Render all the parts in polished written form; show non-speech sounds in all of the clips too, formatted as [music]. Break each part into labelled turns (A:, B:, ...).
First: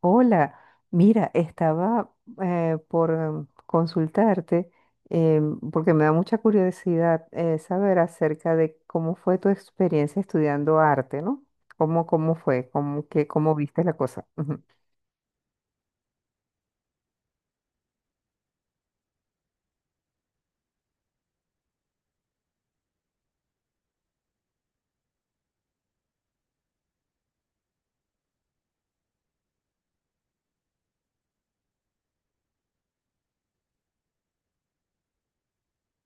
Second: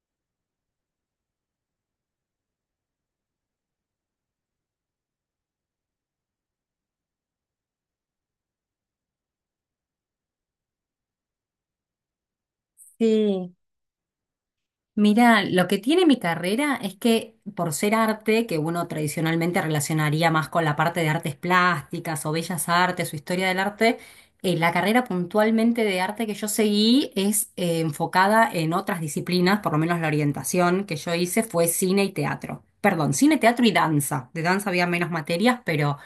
A: Hola, mira, estaba consultarte, eh, porque me da mucha curiosidad, saber acerca de cómo fue tu experiencia estudiando arte, ¿no? ¿Cómo fue? ¿Cómo, que
B: Sí,
A: cómo viste la cosa? Ujú.
B: mira, lo que tiene mi carrera es que por ser arte, que uno tradicionalmente relacionaría más con la parte de artes plásticas o bellas artes o historia del arte. La carrera puntualmente de arte que yo seguí es enfocada en otras disciplinas, por lo menos la orientación que yo hice fue cine y teatro. Perdón, cine, teatro y danza. De danza había menos materias, pero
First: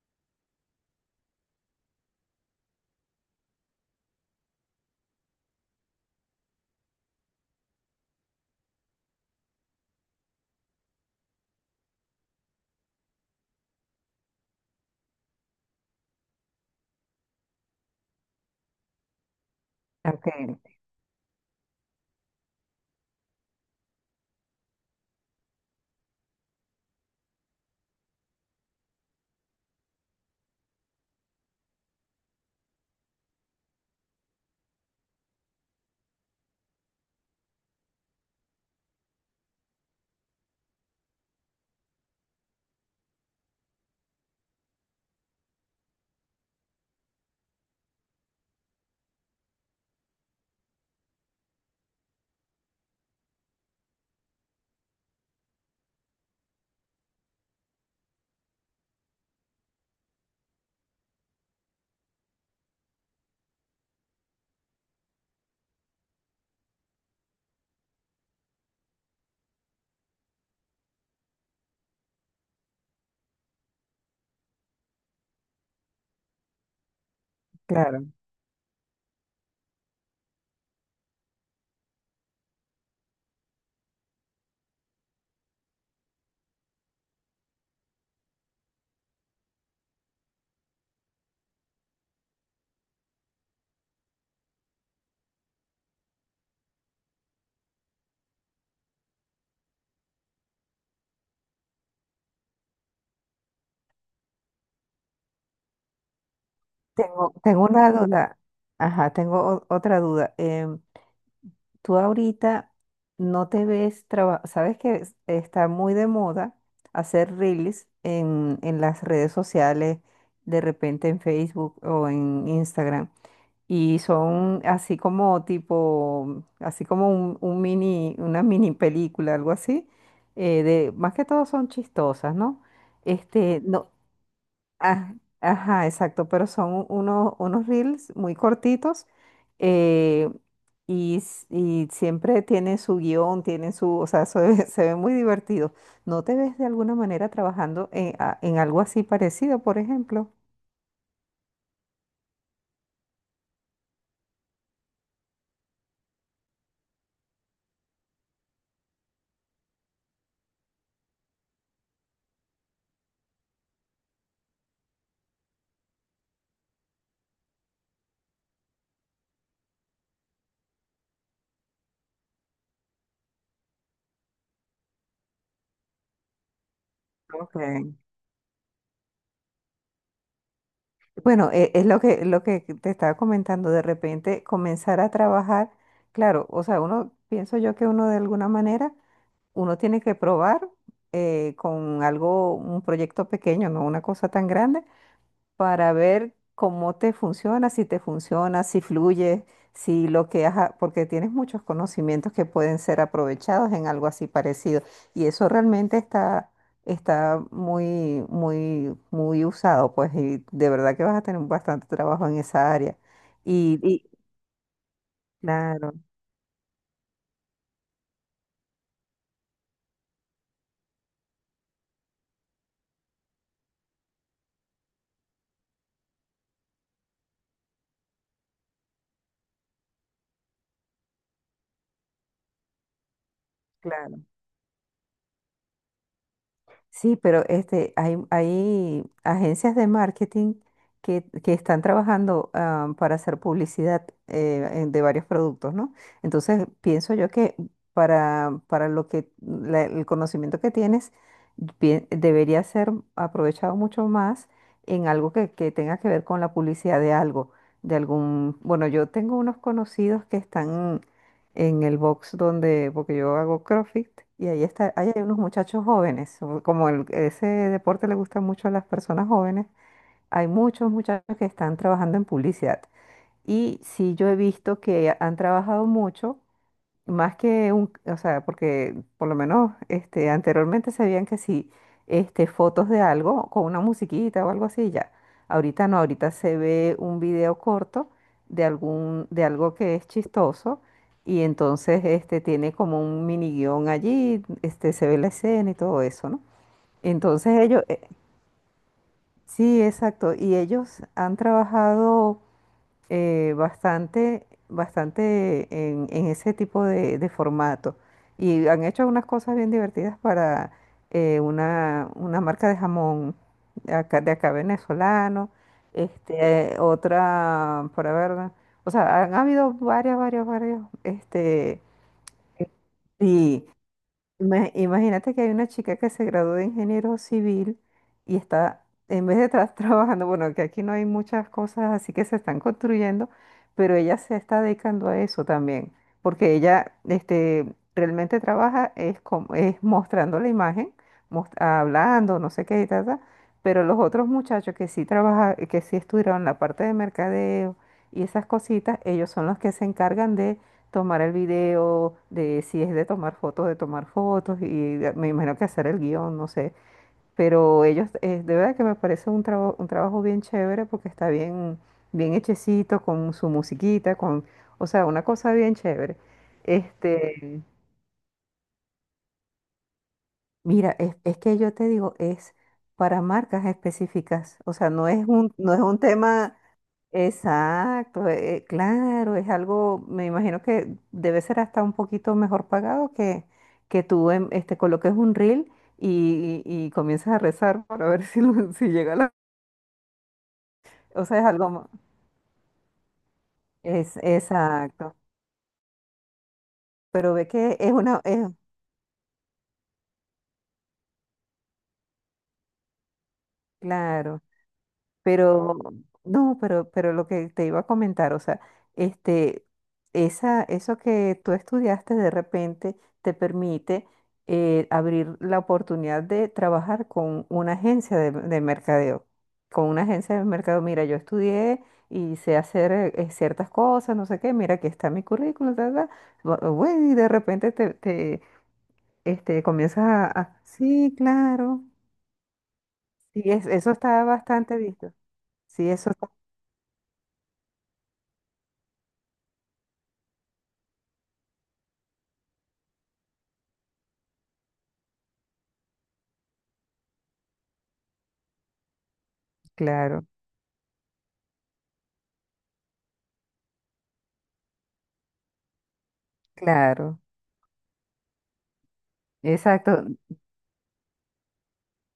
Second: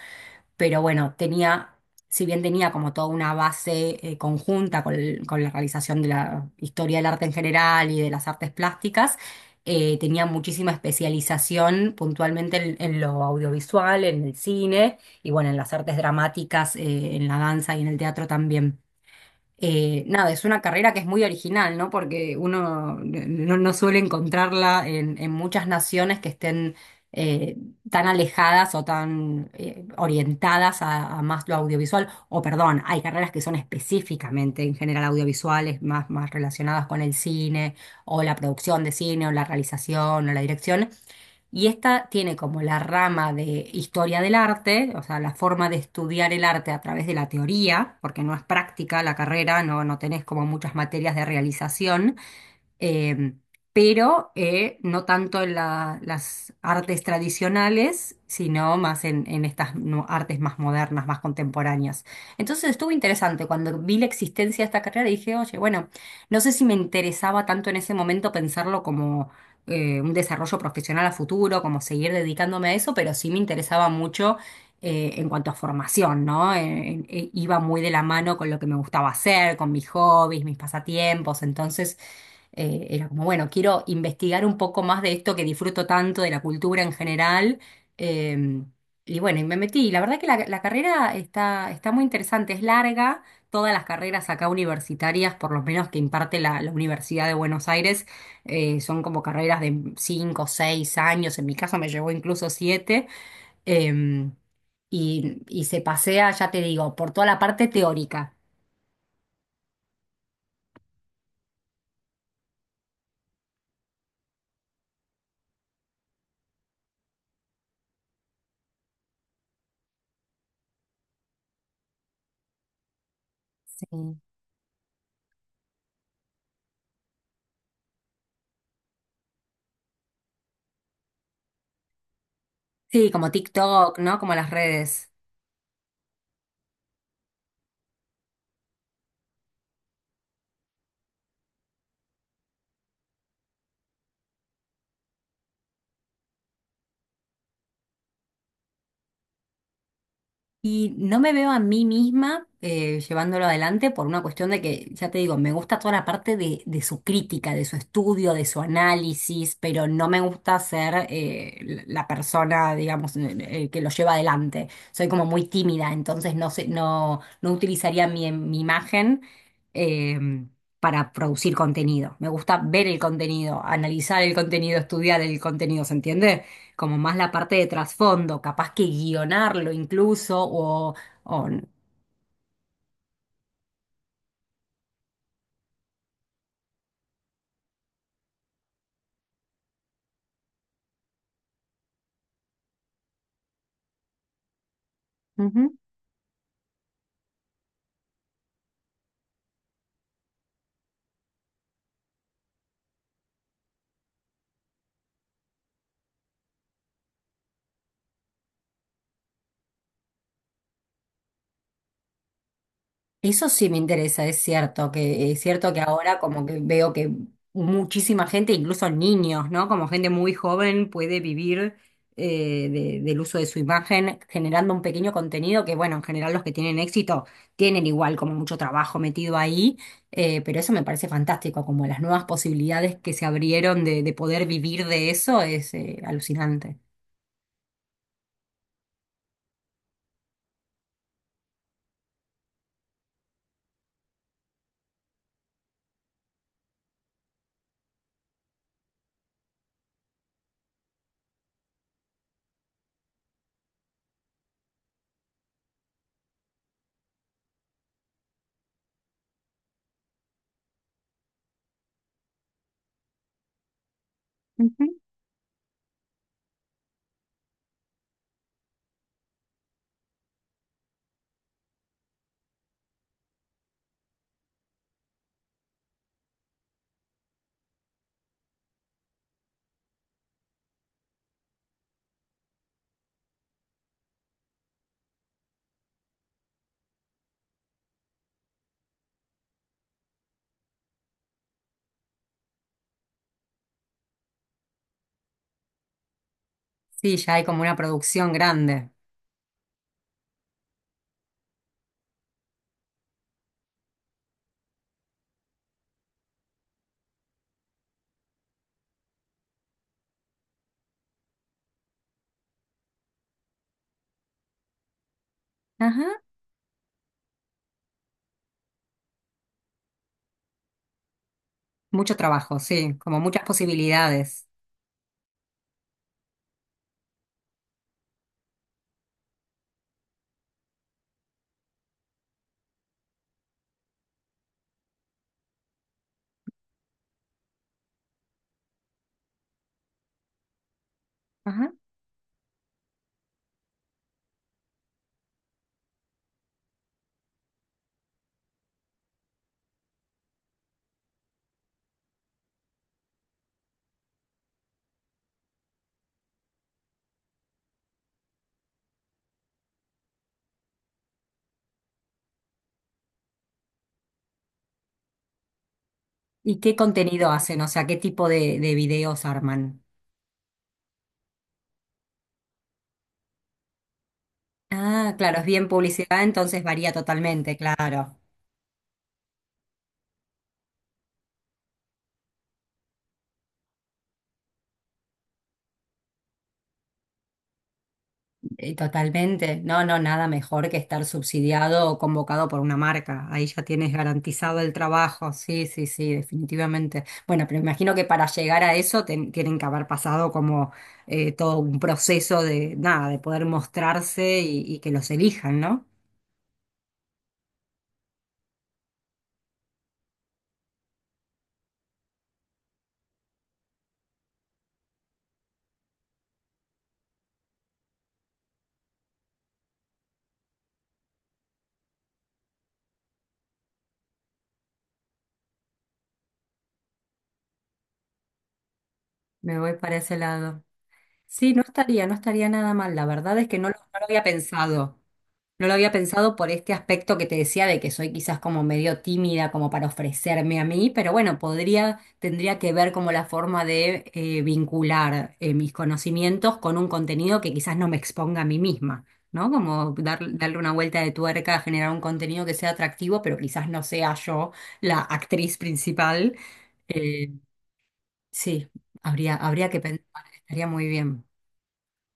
B: pero bueno, tenía, si bien tenía como toda una base conjunta con con la realización de la historia del arte en general y de las artes plásticas. Tenía muchísima especialización puntualmente en lo audiovisual, en el cine y bueno, en las artes dramáticas, en la danza y en el teatro también.
A: Ok,
B: Nada, es una carrera que es muy original, ¿no? Porque uno no suele encontrarla en muchas naciones que estén eh, tan alejadas o tan orientadas a más lo audiovisual. O perdón, hay carreras que son específicamente en general audiovisuales, más, más relacionadas con el cine o la producción de cine o la realización o la dirección. Y esta tiene como la rama de historia del arte, o sea, la forma de estudiar el arte a través de la teoría, porque no es práctica la carrera, no tenés como muchas materias de realización, eh, pero no tanto en las artes tradicionales, sino más en estas artes más modernas, más contemporáneas. Entonces estuvo interesante. Cuando vi la existencia de esta carrera dije, oye, bueno, no sé si me interesaba tanto en ese momento pensarlo como un desarrollo profesional a futuro, como seguir dedicándome a eso, pero sí me interesaba mucho en cuanto a formación, ¿no? Iba muy de la
A: claro.
B: mano con lo que me gustaba hacer, con mis hobbies, mis pasatiempos. Entonces era como, bueno, quiero investigar un poco más de esto que disfruto tanto, de la cultura en general. eh, y bueno, y me metí. La verdad que la carrera está, está muy interesante, es larga. Todas las carreras acá universitarias, por lo menos que imparte la Universidad de Buenos Aires, son como carreras de 5 o 6 años. En mi caso me llevó incluso 7. em, y, se pasea, ya te digo, por toda
A: Tengo,
B: la
A: tengo
B: parte
A: una
B: teórica.
A: duda. Ajá, tengo otra duda. Tú ahorita no te ves trabajando, sabes que está muy de moda hacer reels en las redes sociales, de repente en Facebook o en Instagram. Y
B: Sí.
A: son así como tipo, así como un mini, una mini película, algo así. De, más que todo son chistosas, ¿no?
B: Sí, como
A: Este, no,
B: TikTok, ¿no? Como las redes.
A: ah, ajá, exacto, pero son unos, unos reels muy cortitos. eh, y, y siempre tienen su guión, tienen su, o sea, se ve, [laughs] se ve muy divertido. ¿No te ves de alguna manera trabajando en, en algo así parecido, por ejemplo?
B: Y no me veo a mí misma llevándolo adelante por una cuestión de que, ya te digo, me gusta toda la parte de su crítica, de su estudio, de su análisis, pero no me gusta ser la persona, digamos, que lo lleva adelante. Soy como muy tímida, entonces no sé, no utilizaría mi imagen eh, para producir contenido. Me gusta ver el contenido, analizar el contenido, estudiar el contenido, ¿se entiende? Como más la
A: Ok.
B: parte de trasfondo, capaz que guionarlo incluso, o-
A: Bueno, es lo que te estaba comentando, de repente comenzar a trabajar, claro, o sea, uno, pienso yo que uno de alguna manera, uno tiene que probar con algo, un proyecto pequeño, no una cosa tan grande,
B: Ujú.
A: para ver cómo te funciona, si fluye, si lo que has, porque tienes muchos conocimientos que pueden ser aprovechados en algo así parecido. Y eso realmente está, está muy, muy, muy usado, pues, y de verdad que vas a tener bastante trabajo en esa área.
B: Eso sí me
A: Y
B: interesa, es cierto que
A: claro,
B: ahora como que veo que muchísima gente, incluso niños, ¿no? Como gente muy joven puede vivir del uso de su imagen generando un pequeño contenido que, bueno, en general los que tienen éxito tienen igual como mucho trabajo metido ahí. Pero eso me parece fantástico, como las nuevas posibilidades que se abrieron de
A: claro.
B: poder vivir de eso es alucinante.
A: Sí, pero este, hay agencias de marketing que están trabajando, para hacer publicidad, de varios productos, ¿no? Entonces, pienso yo que para lo que el conocimiento que tienes debería ser aprovechado mucho más en algo que tenga que ver con la publicidad de algo, de algún, bueno, yo tengo unos conocidos que están en el box donde, porque yo hago CrossFit y ahí está, ahí hay unos muchachos jóvenes, o como ese deporte le gusta mucho a las personas jóvenes, hay muchos muchachos que están trabajando en publicidad. Y sí, yo he visto que han trabajado mucho más que un, o sea, porque por lo menos este, anteriormente sabían que si este, fotos de algo con una musiquita o algo así, ya. Ahorita no, ahorita se ve un video corto de algún, de algo que es chistoso y entonces este, tiene como un mini guión allí, este, se ve la escena y todo eso, ¿no?
B: Sí, ya hay
A: Entonces
B: como una
A: ellos,
B: producción grande.
A: sí, exacto, y ellos han trabajado, bastante, bastante en ese tipo de formato. Y han hecho unas cosas bien divertidas para, una marca de jamón de acá venezolano,
B: Ajá.
A: este, otra, para ver, o sea, han habido varias, varias, varias, este,
B: Mucho trabajo, sí, como muchas
A: sí,
B: posibilidades.
A: Imagínate que hay una chica que se graduó de ingeniero civil y está, en vez de estar [laughs] trabajando, bueno, que aquí no hay muchas cosas así que se están construyendo, pero ella se está dedicando a eso también, porque ella este, realmente trabaja es, como, es mostrando la imagen,
B: Ajá.
A: hablando, no sé qué y tal, pero los otros muchachos que sí trabaja, que sí estudiaron la parte de mercadeo y esas cositas, ellos son los que se encargan de tomar el video, de si es de tomar fotos, y me imagino que hacer el guión, no sé. Pero ellos, de verdad que me parece un trabajo bien chévere porque está bien, bien hechecito, con su musiquita, con, o sea, una cosa bien chévere.
B: ¿Y qué contenido hacen?
A: Este,
B: O sea, ¿qué tipo de videos arman?
A: mira, es que yo te digo, es para marcas específicas. O sea, no
B: Ah,
A: es
B: claro, es
A: un,
B: bien
A: no es un
B: publicidad,
A: tema.
B: entonces varía totalmente, claro.
A: Exacto, claro, es algo, me imagino que debe ser hasta un poquito mejor pagado que tú este, coloques un reel y, y comiences a rezar para ver [laughs] si,
B: Y
A: si llega la...
B: totalmente. No, no, nada mejor que estar
A: O sea, es algo...
B: subsidiado o convocado por una marca. Ahí ya tienes
A: es,
B: garantizado el
A: exacto,
B: trabajo. Sí, sí, sí, definitivamente.
A: pero
B: Bueno,
A: ve
B: pero
A: que es
B: imagino que
A: una...
B: para
A: Es,
B: llegar a eso tienen que haber pasado como todo un proceso de nada, de poder mostrarse
A: claro.
B: y que los elijan,
A: Pero,
B: ¿no?
A: no, pero lo que te iba a comentar, o sea, este, esa, eso que tú estudiaste de repente te permite, abrir la oportunidad de trabajar con una agencia de mercadeo. Con una agencia de mercadeo, mira, yo estudié y sé hacer, ciertas cosas, no sé qué, mira, aquí está mi currículum, ta, ta. Bueno, y de repente te, te,
B: Me
A: este,
B: voy para
A: comienzas
B: ese
A: a,
B: lado.
A: sí,
B: Sí, no
A: claro.
B: estaría, no estaría nada mal. La verdad
A: Sí,
B: es que no lo,
A: eso
B: no lo
A: está
B: había
A: bastante
B: pensado.
A: visto.
B: No lo
A: Sí,
B: había
A: eso está
B: pensado por este aspecto que te decía de que soy quizás como medio tímida como para ofrecerme a mí, pero bueno, podría, tendría que ver como la forma de vincular mis conocimientos con un contenido que quizás no me exponga a mí misma, ¿no? Como
A: claro.
B: darle una vuelta de tuerca, generar un contenido que sea atractivo, pero quizás no sea yo la actriz principal.
A: Claro,
B: Eh, sí, habría que
A: exacto.
B: pensar, estaría muy bien.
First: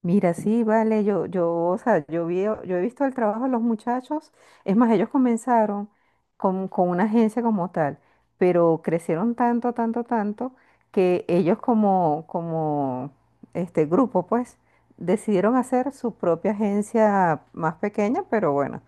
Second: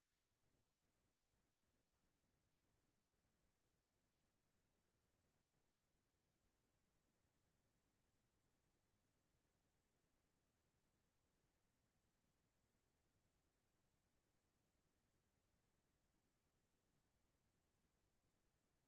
A: Mira, sí, vale, yo, o sea, yo vi, yo he visto el trabajo de los muchachos, es más, ellos comenzaron con una agencia como tal, pero crecieron tanto, tanto, tanto, que ellos como, como este grupo, pues, decidieron hacer su propia agencia más pequeña, pero bueno,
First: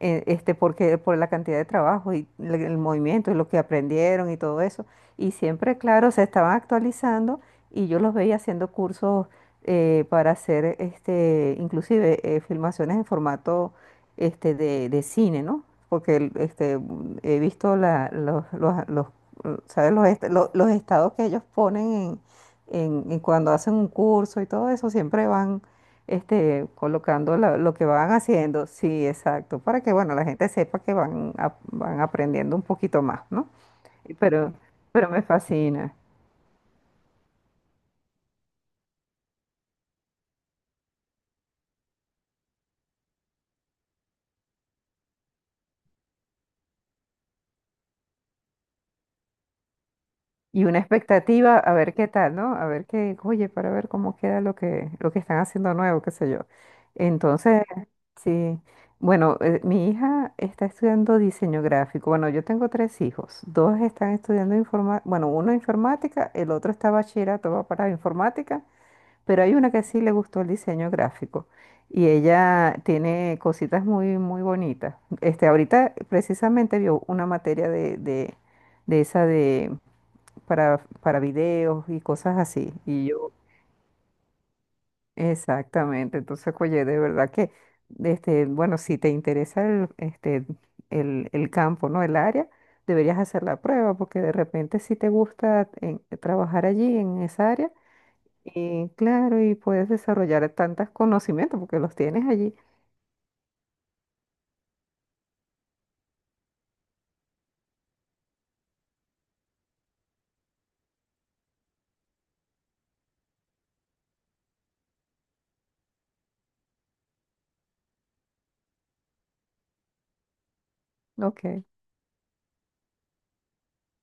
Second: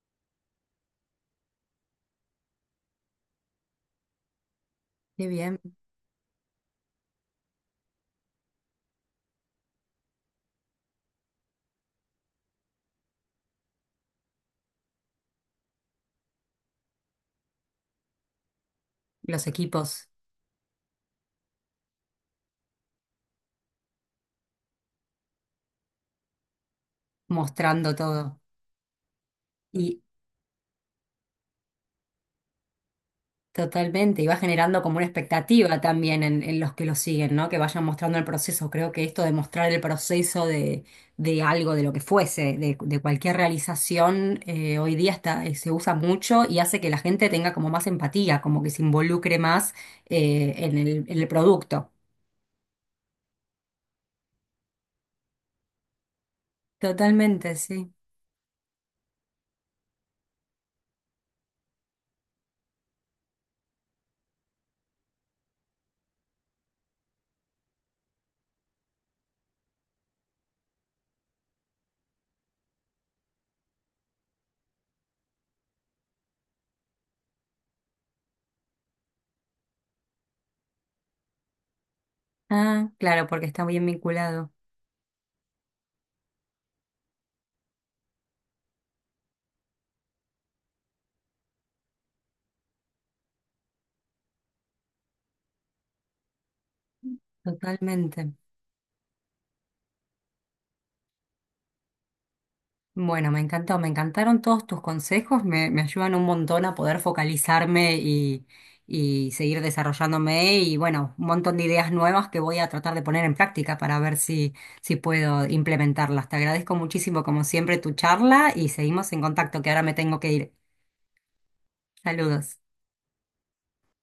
A: este, porque por la cantidad de trabajo y el movimiento y lo que aprendieron y todo eso,
B: Qué
A: y
B: bien,
A: siempre, claro, se estaban actualizando y yo los veía haciendo cursos, para hacer este, inclusive filmaciones en formato este, de cine, ¿no? Porque este, mm, he visto la, los,
B: los
A: ¿sabes? Los,
B: equipos
A: los estados que ellos ponen en, en cuando hacen un curso y todo eso, siempre van este, colocando lo que
B: mostrando
A: van
B: todo.
A: haciendo. Sí, exacto, para que,
B: y
A: bueno, la gente sepa que van, van aprendiendo un poquito más, ¿no? Y
B: Totalmente, y va
A: Pero,
B: generando como una
A: pero me
B: expectativa
A: fascina.
B: también en los que lo siguen, ¿no? Que vayan mostrando el proceso. Creo que esto de mostrar el proceso de algo, de lo que fuese, de cualquier realización, hoy día está, se usa mucho y hace que la gente tenga como más empatía, como que se involucre más
A: Y una
B: en el
A: expectativa a
B: producto.
A: ver qué tal, ¿no? A ver qué, oye, para ver cómo queda lo que están haciendo nuevo, qué sé yo.
B: Totalmente,
A: Entonces,
B: sí.
A: sí, bueno, mi hija está estudiando diseño gráfico. Bueno, yo tengo tres hijos. Dos están estudiando informática, bueno, uno informática, el otro está bachillerato, va para informática, pero hay una que sí le gustó el diseño gráfico. Y ella tiene cositas muy, muy bonitas. Este, ahorita precisamente vio una materia de esa de para videos y cosas así.
B: Ah,
A: Y
B: claro,
A: yo,
B: porque está bien vinculado.
A: exactamente. Entonces, oye, de verdad que, este, bueno, si te interesa el, este, el campo, ¿no? El área, deberías hacer la prueba, porque de repente si te gusta trabajar allí en esa área,
B: Totalmente.
A: y claro, y puedes desarrollar tantos conocimientos porque los tienes allí.
B: Bueno, me encantó, me encantaron todos tus consejos, me ayudan un montón a poder focalizarme y seguir desarrollándome y bueno, un montón de ideas nuevas que voy a tratar de poner en práctica para ver si puedo implementarlas. Te agradezco muchísimo, como siempre, tu charla y seguimos en contacto, que ahora me tengo que ir.
A: Ok.
B: Saludos.